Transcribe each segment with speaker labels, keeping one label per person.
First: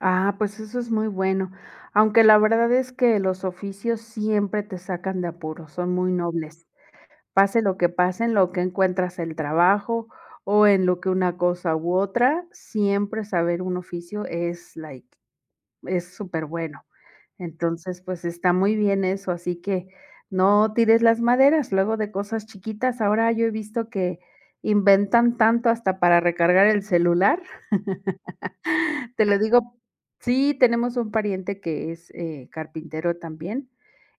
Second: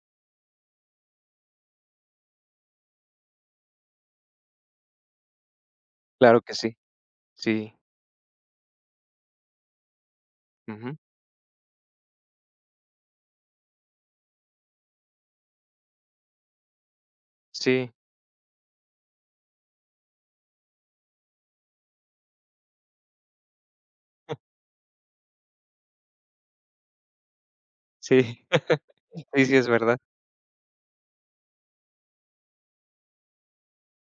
Speaker 1: Ah, pues eso es muy bueno. Aunque la verdad es que los oficios siempre te sacan de apuros, son muy
Speaker 2: Claro que
Speaker 1: nobles.
Speaker 2: sí.
Speaker 1: Pase
Speaker 2: Sí.
Speaker 1: lo que pase, en lo que encuentras el trabajo o en
Speaker 2: Ujú.
Speaker 1: lo que una cosa u otra, siempre saber un oficio es like, es superbueno.
Speaker 2: Sí.
Speaker 1: Entonces, pues está muy bien eso, así que no tires las maderas. Luego de cosas chiquitas. Ahora yo he visto que inventan tanto, hasta para recargar el celular.
Speaker 2: Sí.
Speaker 1: Te lo
Speaker 2: Sí, sí es
Speaker 1: digo
Speaker 2: verdad.
Speaker 1: Sí tenemos un pariente que es, eh, carpintero también,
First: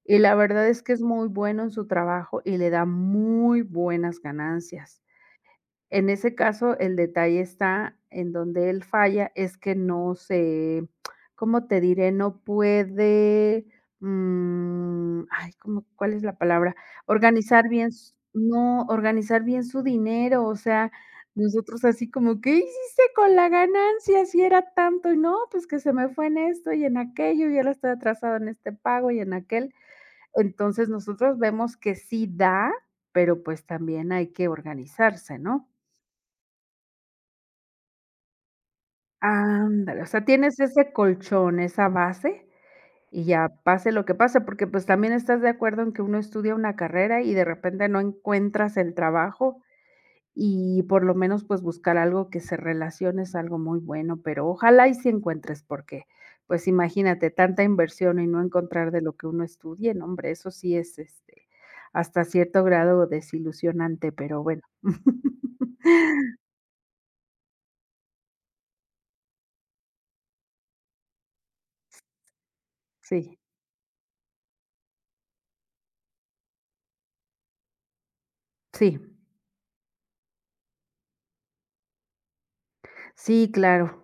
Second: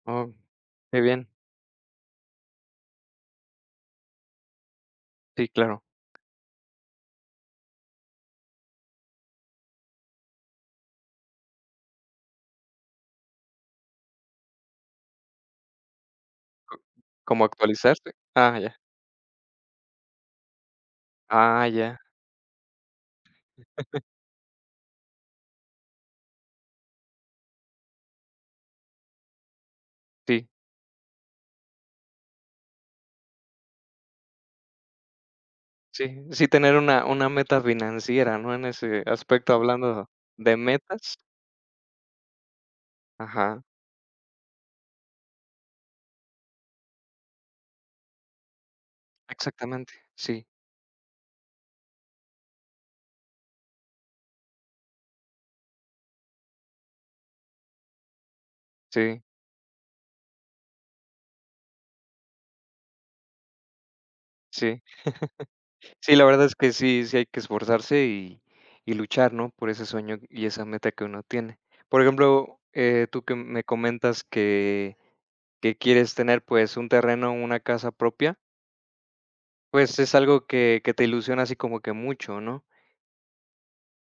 Speaker 1: y
Speaker 2: Oh,
Speaker 1: la verdad es que
Speaker 2: qué
Speaker 1: es
Speaker 2: bien.
Speaker 1: muy bueno en su trabajo, y le da muy buenas ganancias.
Speaker 2: Sí, claro.
Speaker 1: En ese caso, el detalle está en donde él falla es que no se ¿Cómo te diré? No puede, mm, ay, ¿cómo cuál es la palabra?
Speaker 2: ¿Cómo
Speaker 1: Organizar bien
Speaker 2: actualizarte?
Speaker 1: s
Speaker 2: Ah, ya.
Speaker 1: no, organizar bien su dinero. O sea,
Speaker 2: Ah,
Speaker 1: nosotros
Speaker 2: ya.
Speaker 1: así como, ¿qué hiciste con la ganancia si era tanto? Y, no, pues que se me fue en esto y en aquello y ahora estoy atrasado en este pago y en aquel.
Speaker 2: Sí.
Speaker 1: Entonces, nosotros vemos que sí da, pero pues también hay que organizarse, ¿no?
Speaker 2: Sí, sí tener una una meta financiera, ¿no? En ese aspecto,
Speaker 1: Ándale. O
Speaker 2: hablando
Speaker 1: sea,
Speaker 2: de
Speaker 1: tienes ese
Speaker 2: metas.
Speaker 1: colchón, esa base y ya
Speaker 2: Ajá.
Speaker 1: pase lo que pase. Porque pues también estás de acuerdo en que uno estudia una carrera y de repente no encuentras el trabajo
Speaker 2: Exactamente, sí.
Speaker 1: y por lo menos pues buscar algo que se relacione es algo muy bueno, pero ojalá y sí encuentres porque, pues, imagínate tanta inversión y no encontrar de lo
Speaker 2: Sí.
Speaker 1: que uno estudie, no hombre, eso sí es, este, hasta cierto grado desilusionante, pero bueno.
Speaker 2: Sí. Sí, la verdad es que sí. Sí hay que esforzarse y y luchar, ¿no?, por ese sueño y esa meta que uno tiene.
Speaker 1: S
Speaker 2: Por ejemplo, eh, tú que
Speaker 1: Sí.
Speaker 2: me comentas que que quieres tener, pues un terreno, una casa propia
Speaker 1: Sí.
Speaker 2: pues es algo que que te ilusiona así como que mucho, ¿no?
Speaker 1: Sí, claro.